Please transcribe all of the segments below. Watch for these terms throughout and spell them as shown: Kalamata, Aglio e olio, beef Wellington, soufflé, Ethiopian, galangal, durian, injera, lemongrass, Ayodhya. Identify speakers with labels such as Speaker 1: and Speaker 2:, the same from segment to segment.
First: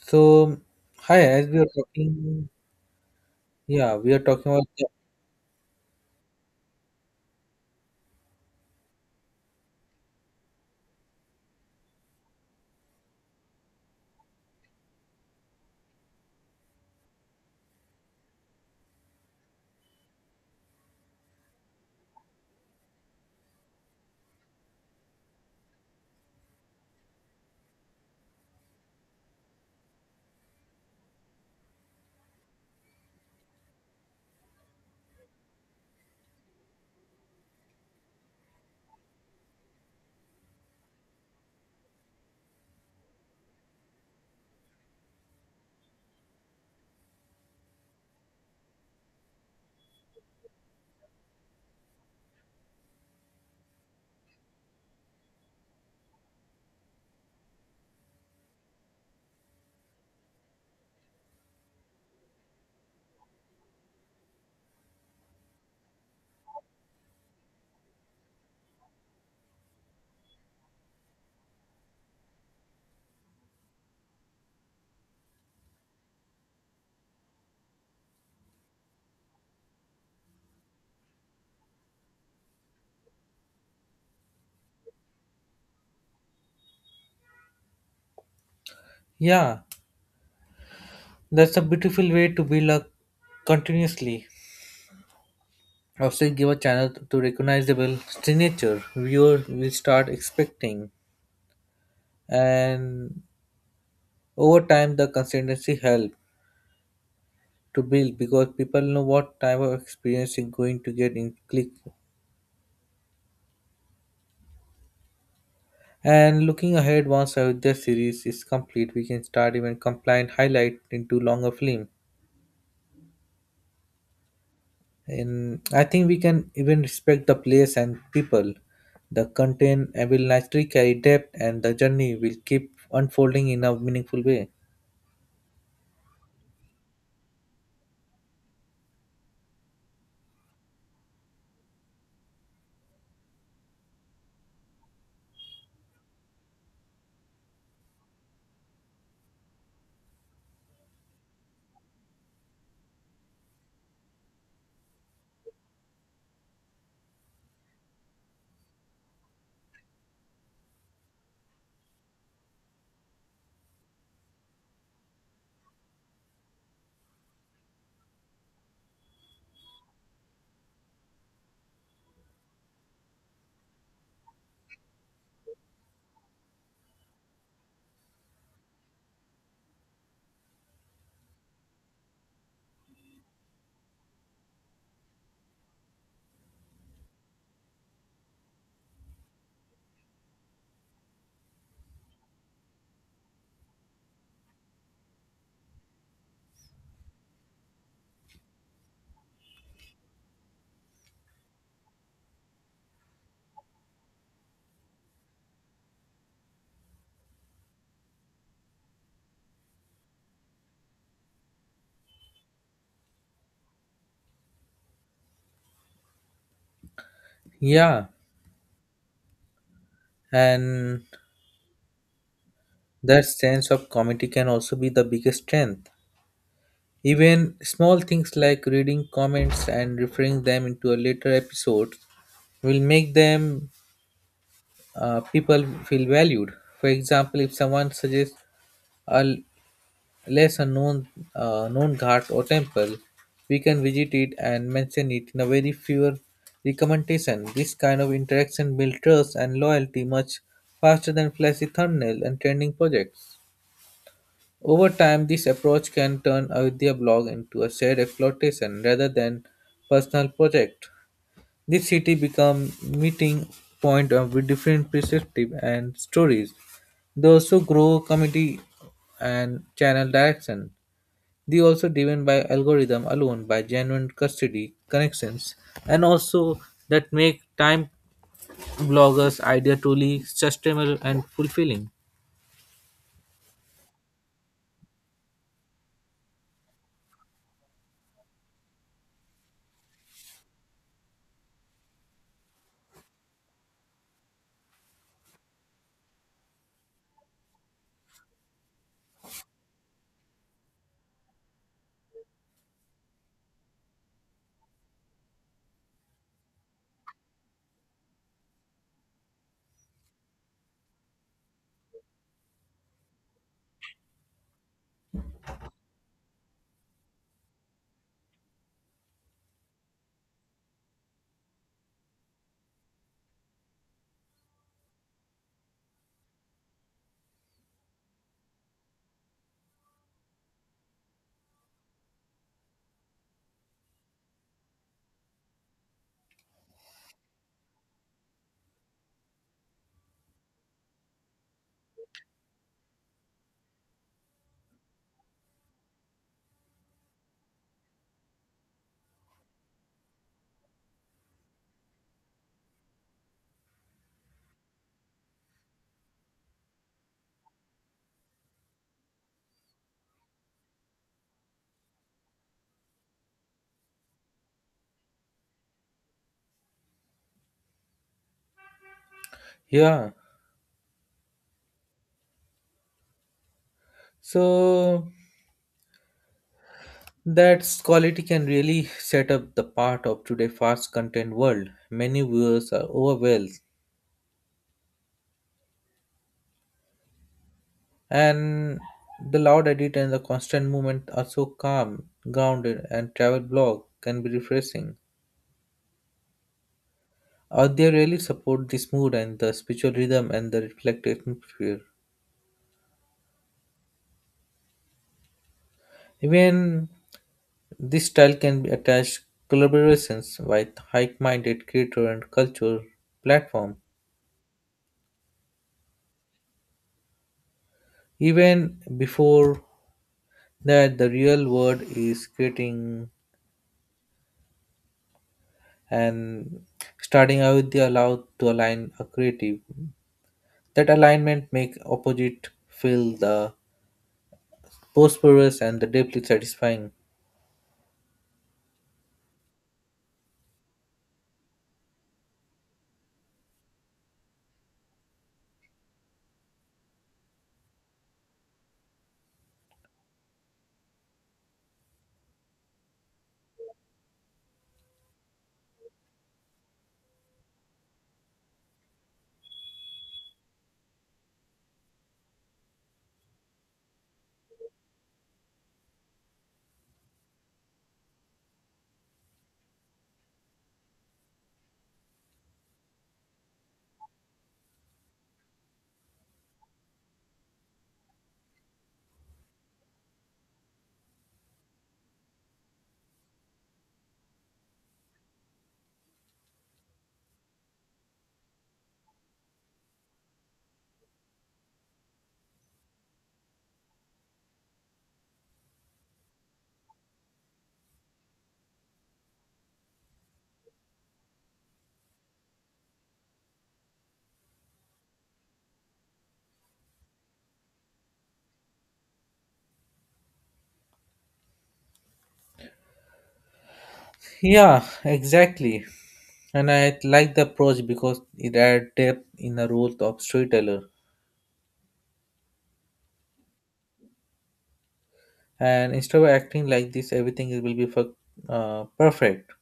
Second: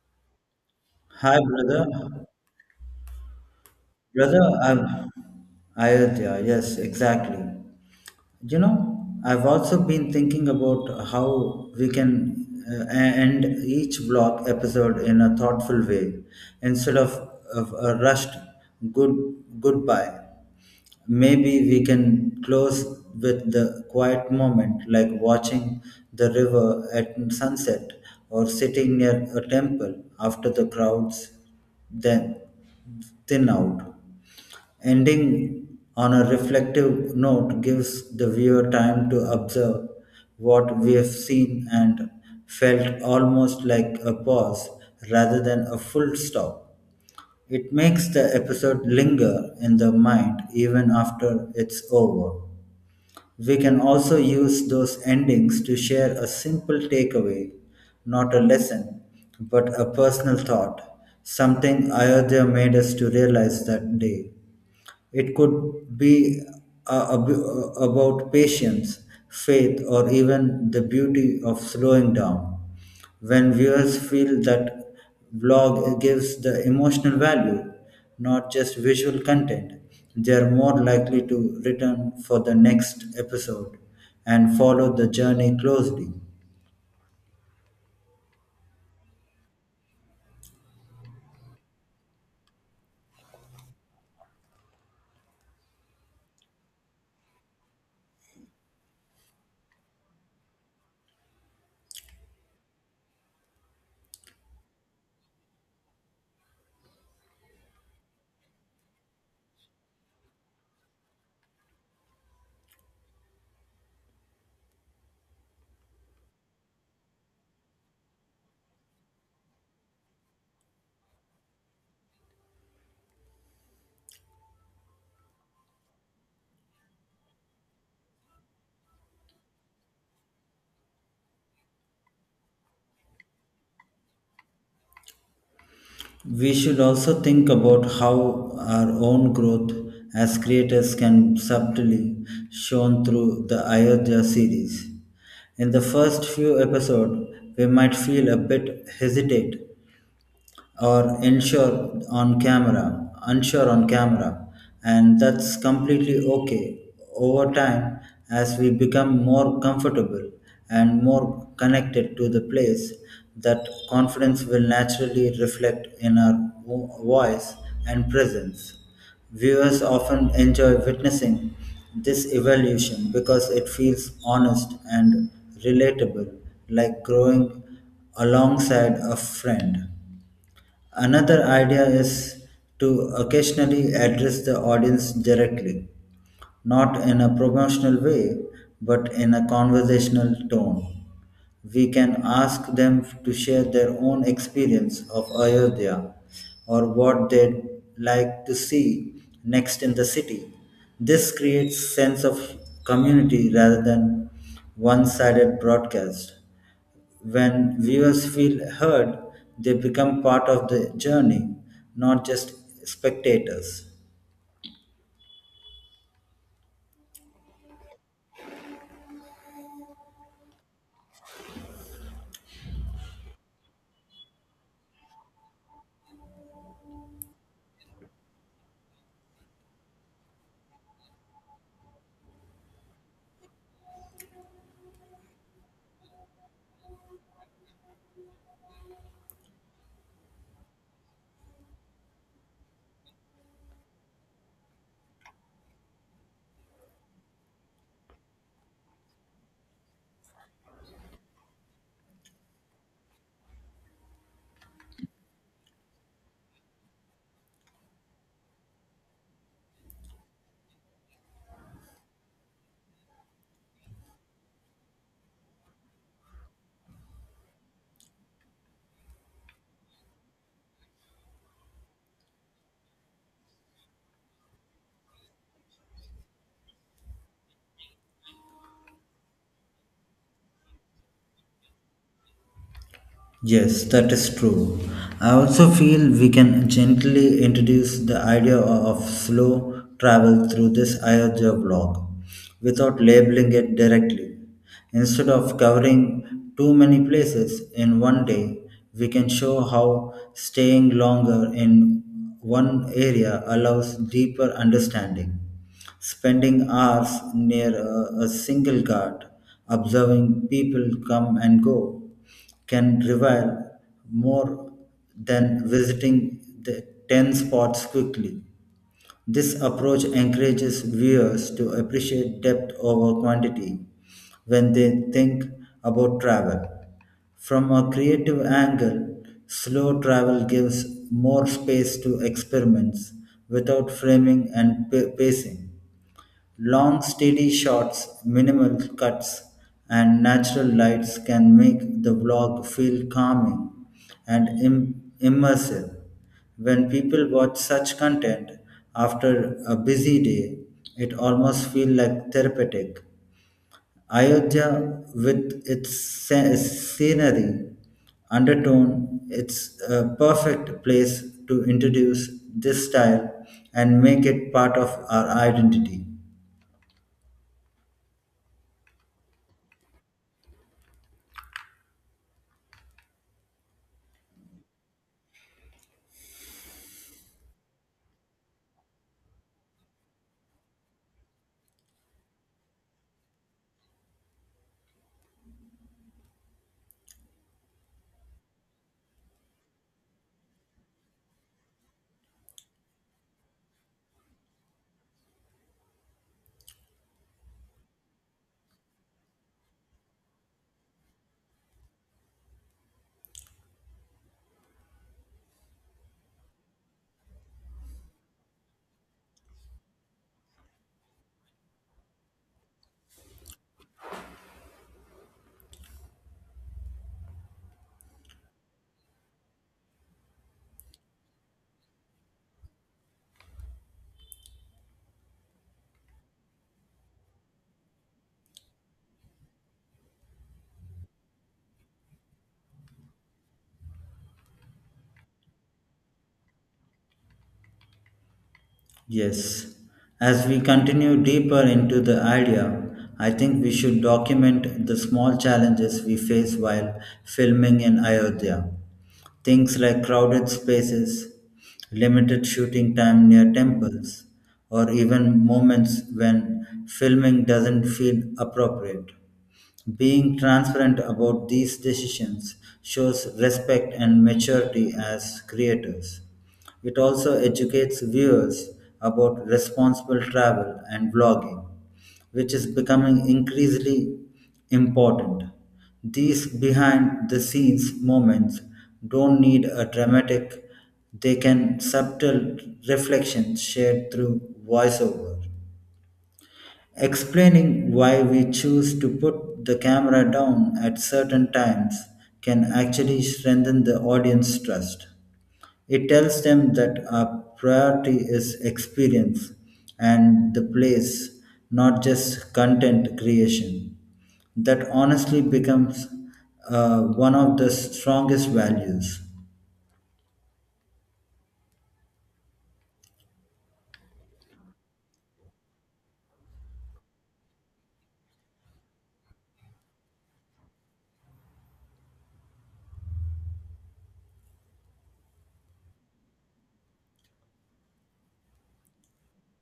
Speaker 1: So, hi,
Speaker 2: Hi,
Speaker 1: as we are
Speaker 2: brother.
Speaker 1: talking, yeah, we are talking
Speaker 2: Brother,
Speaker 1: about,
Speaker 2: I'm Ayodhya. Yes, exactly. You know, I've also been thinking about how we can end each block episode in a thoughtful way instead of, of a rushed good goodbye. Maybe we can close with the quiet moment, like watching the river at sunset or sitting near a temple after the crowds then thin out. Ending on a reflective note gives the viewer time to observe what we have seen and felt almost like a pause rather than a full stop. It makes the episode linger in the mind even after it's over. We can also use those endings to share a simple takeaway, not a lesson, but a personal thought, something Ayodhya made us to realize that day. It could be about patience, faith, or even the beauty of slowing down. When viewers feel that vlog gives the emotional value, not just visual content, they are more likely to return for the next episode and follow the journey closely.
Speaker 1: yeah, that's a beautiful way to build a continuously. Also, give a channel to recognizable signature viewer will start expecting, and over time, the consistency help to build because people know what type of experience is going to get in click. And looking ahead, once Ayodhya series is complete, we can start even compliant highlight into longer film. And I think we can even respect the place and people. The content will naturally carry depth, and the journey will keep unfolding in a meaningful way.
Speaker 2: We should also think about how our own growth as creators can subtly shown through the Ayodhya series. In the first few episodes, we might feel a bit hesitate or unsure on camera, and that's completely okay. Over time, as we become more comfortable and more connected to the place, that confidence will naturally reflect in our voice and presence. Viewers often enjoy witnessing this evolution because it feels honest and relatable, like growing alongside a friend. Another idea is to occasionally address the audience directly, not in a promotional way, but in a conversational tone. We can ask them to share their own experience of Ayodhya or what they'd like to see next in the city. This creates sense of community rather than one-sided broadcast. When viewers feel heard, they become part of the journey, not just spectators.
Speaker 1: Yeah, and that sense of community can also be the biggest strength. Even small things like reading comments and referring them into a later episode will make them people feel valued. For example, if someone suggests a less unknown known ghat or temple, we can visit it and mention it in a very fewer recommendation. This kind of interaction builds trust and loyalty much faster than flashy thumbnail and trending projects. Over time, this approach can turn Ayodhya blog into a shared exploitation rather than personal project. This city become meeting point of with different perspective and stories. Those who grow community and channel direction. They also driven by algorithm alone by genuine custody connections and also that make time bloggers idea truly sustainable and fulfilling.
Speaker 2: Yes, that is true. I also feel we can gently introduce the idea of slow travel through this Ayodhya blog without labeling it directly. Instead of covering too many places in one day, we can show how staying longer in one area allows deeper understanding. Spending hours near a single guard, observing people come and go, can reveal more than visiting the 10 spots quickly. This approach encourages viewers to appreciate depth over quantity when they think about travel. From a creative angle, slow travel gives more space to experiments without framing and pacing. Long, steady shots, minimal cuts, and natural lights can make the vlog feel calming and immersive. When people watch such content after a busy day, it almost feels like therapeutic. Ayodhya, with its scenery, undertone, it's a perfect place to introduce this style and make it part of our identity.
Speaker 1: Yeah. So that quality can really set up the part of today fast content world. Many viewers are overwhelmed and the loud edit and the constant movement are so calm, grounded and travel blog can be refreshing. They really support this mood and the spiritual rhythm and the reflective atmosphere. Even this style can be attached collaborations with high-minded creator and culture platform. Even before that, the real world is creating and starting out the allowed to align a creative. That alignment make opposite feel the prosperous and the deeply satisfying.
Speaker 2: Yes, as we continue deeper into the idea, I think we should document the small challenges we face while filming in Ayodhya. Things like crowded spaces, limited shooting time near temples, or even moments when filming doesn't feel appropriate. Being transparent about these decisions shows respect and maturity as creators. It also educates viewers about responsible travel and vlogging, which is becoming increasingly important. These behind the scenes moments don't need a dramatic, they can subtle reflections shared through voiceover. Explaining why we choose to put the camera down at certain times can actually strengthen the audience trust. It tells them that our priority is experience and the place, not just content creation. That honestly becomes one of the strongest values.
Speaker 1: Yeah, exactly. And I like the approach because it adds depth in the role of storyteller. And instead of acting like this, everything will be for, perfect.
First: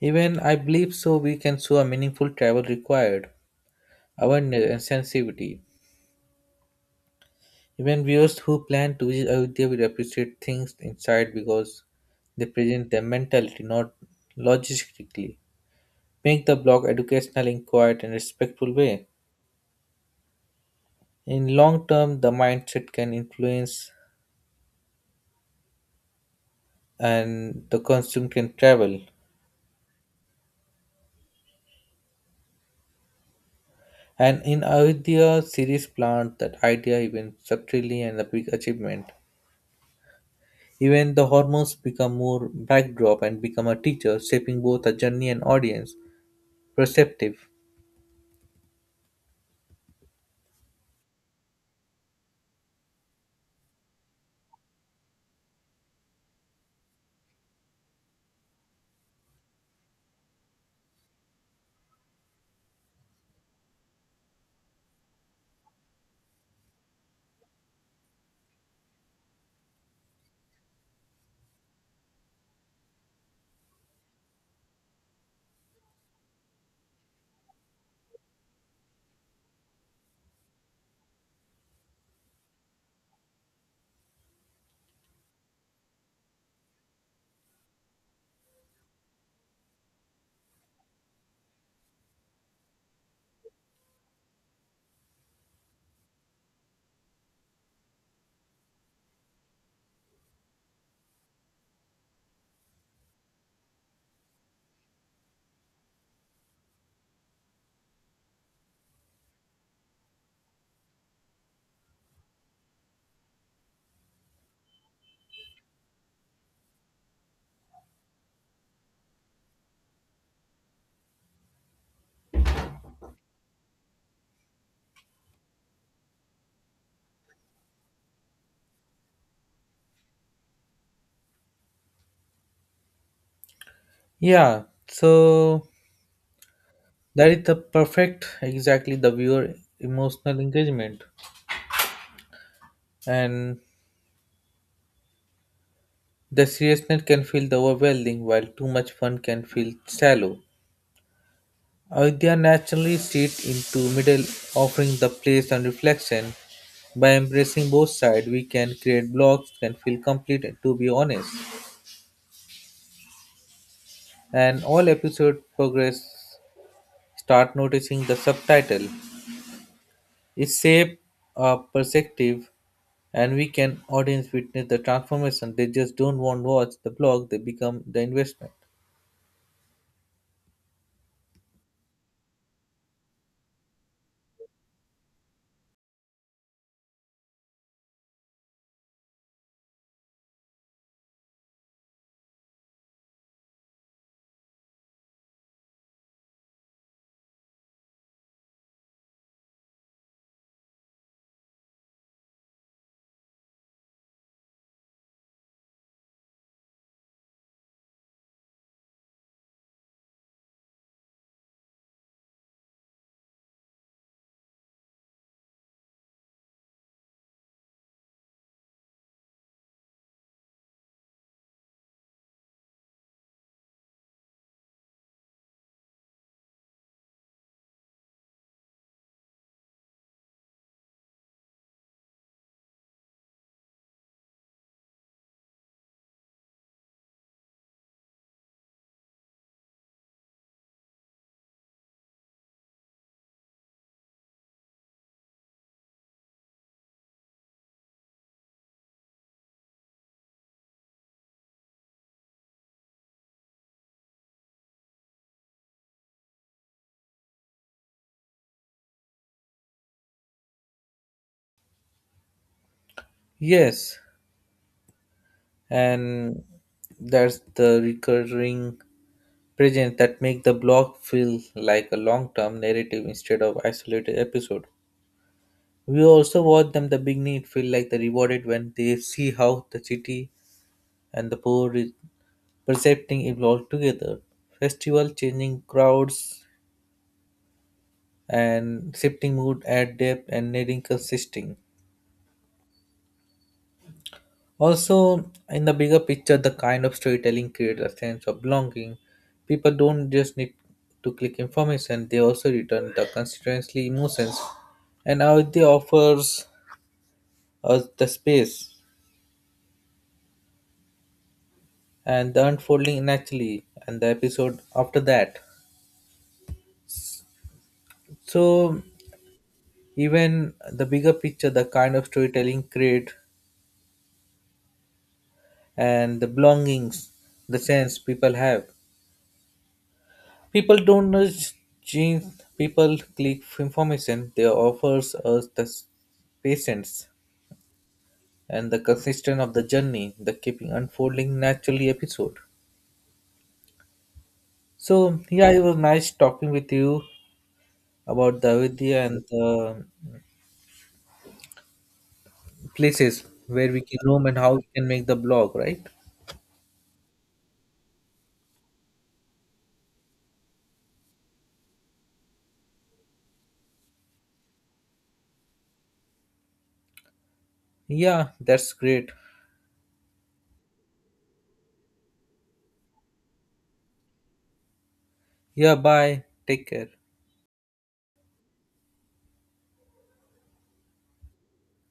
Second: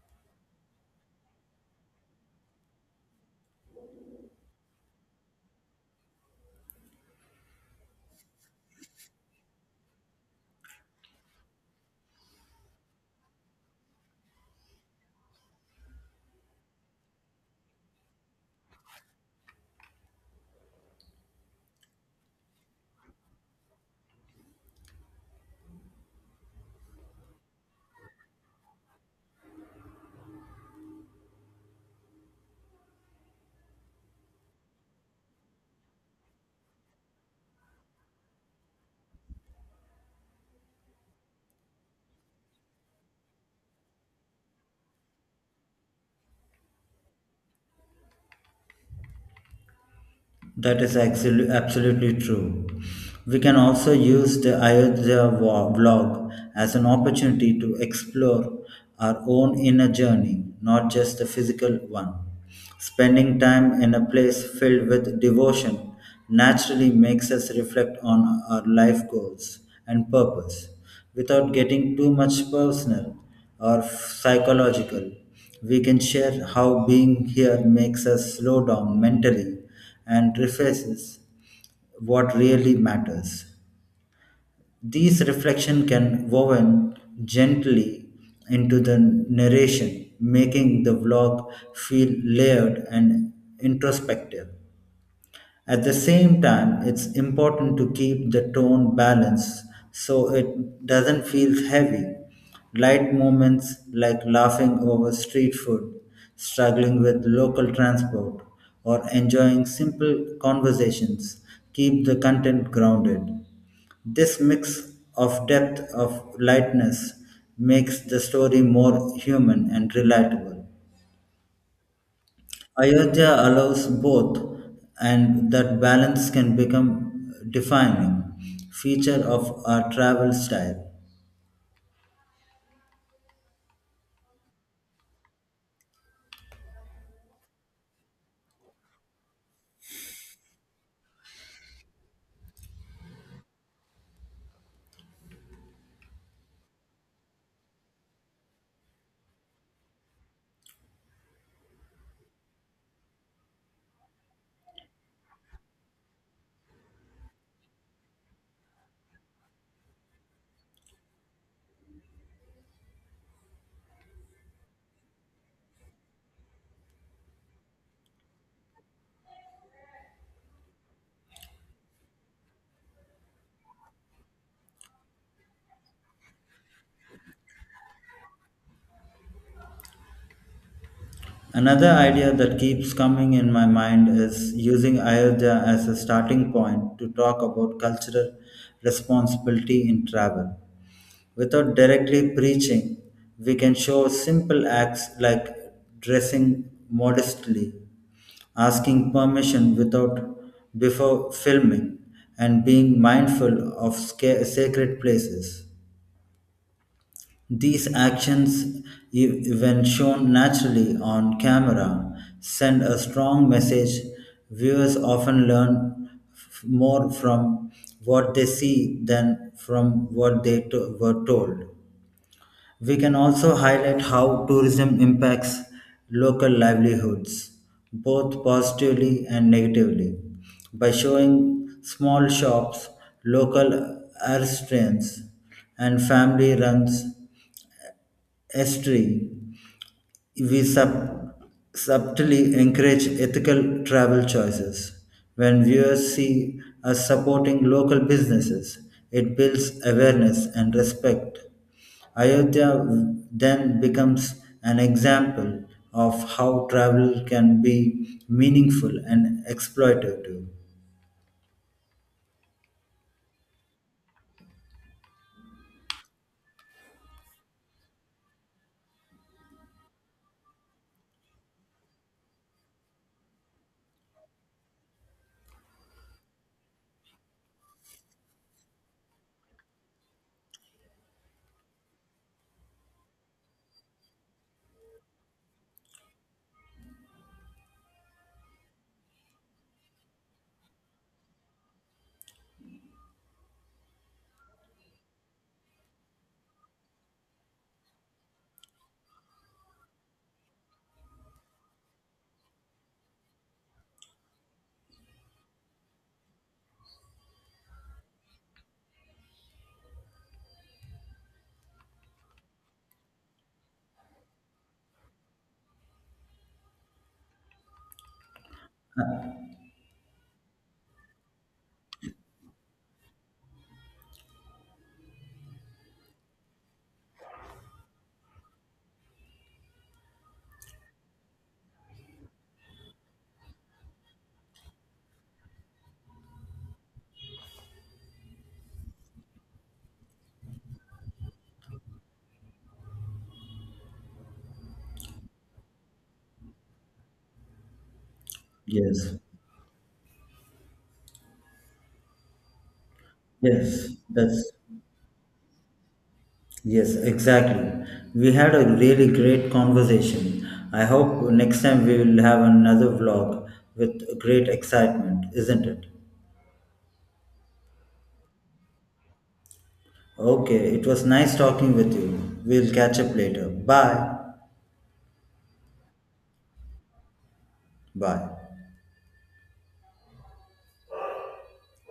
Speaker 1: Even I believe so, we can show a meaningful travel required, awareness and sensitivity. Even viewers who plan to visit Ayodhya will appreciate things inside because they present their mentality, not logistically. Make the blog educational in quiet and respectful way. In long term, the mindset can influence and the consume can travel. And in Avidya series plant that idea even structurally and a big achievement. Even the hormones become more backdrop and become a teacher, shaping both a journey and audience, perceptive.
Speaker 2: That is absolutely true. We can also use the Ayodhya vlog as an opportunity to explore our own inner journey, not just the physical one. Spending time in a place filled with devotion naturally makes us reflect on our life goals and purpose without getting too much personal or psychological. We can share how being here makes us slow down mentally and refaces what really matters. These reflection can woven gently into the narration, making the vlog feel layered and introspective. At the same time, it's important to keep the tone balanced so it doesn't feel heavy. Light moments like laughing over street food, struggling with local transport, or enjoying simple conversations keep the content grounded. This mix of depth of lightness makes the story more human and relatable. Ayodhya allows both, and that balance can become defining feature of our travel style.
Speaker 1: Yeah, so that is the perfect exactly the viewer emotional engagement. And the seriousness can feel the overwhelming while too much fun can feel shallow. Avidya naturally sits into middle, offering the place and reflection. By embracing both sides, we can create blocks can feel complete to be honest. And all episode progress start noticing the subtitle. It shape a perspective and we can audience witness the transformation. They just don't want watch the blog, they become the investment.
Speaker 2: Another idea that keeps coming in my mind is using Ayodhya as a starting point to talk about cultural responsibility in travel. Without directly preaching, we can show simple acts like dressing modestly, asking permission without before filming, and being mindful of sacred places. These actions, when shown naturally on camera, send a strong message. Viewers often learn more from what they see than from what they were told. We can also highlight how tourism impacts local livelihoods, both positively and negatively, by showing small shops, local restaurants, and family runs Estry, we subtly encourage ethical travel choices. When viewers see us supporting local businesses, it builds awareness and respect. Ayodhya then becomes an example of how travel can be meaningful and exploitative.
Speaker 1: Yes, and that's the recurring presence that make the blog feel like a long-term narrative instead of isolated episode. We also watch them the beginning it feel like they rewarded when they see how the city and the poor is percepting it all together. Festival changing crowds and shifting mood add depth and needing consisting. Also, in the bigger picture, the kind of storytelling creates a sense of belonging. People don't just need to click information, they also return the constituency emotions. And how it offers us the space and the unfolding naturally and the episode after that. So even the bigger picture, the kind of storytelling create and the belongings, the sense people have. People don't nudge genes, people click information they offers us patience and the consistent of the journey, the keeping unfolding naturally episode. So yeah, it was nice talking with you about the Avidya
Speaker 2: Yes,
Speaker 1: and the places where we
Speaker 2: yes,
Speaker 1: can roam and
Speaker 2: that's
Speaker 1: how we can make the blog, right?
Speaker 2: Yes, exactly. We had a really great conversation. I hope next time we will have another vlog with great excitement, isn't it?
Speaker 1: Yeah, that's great.
Speaker 2: Okay, it was nice talking with you. We'll catch up later. Bye.
Speaker 1: Yeah, bye. Take care.
Speaker 2: Bye.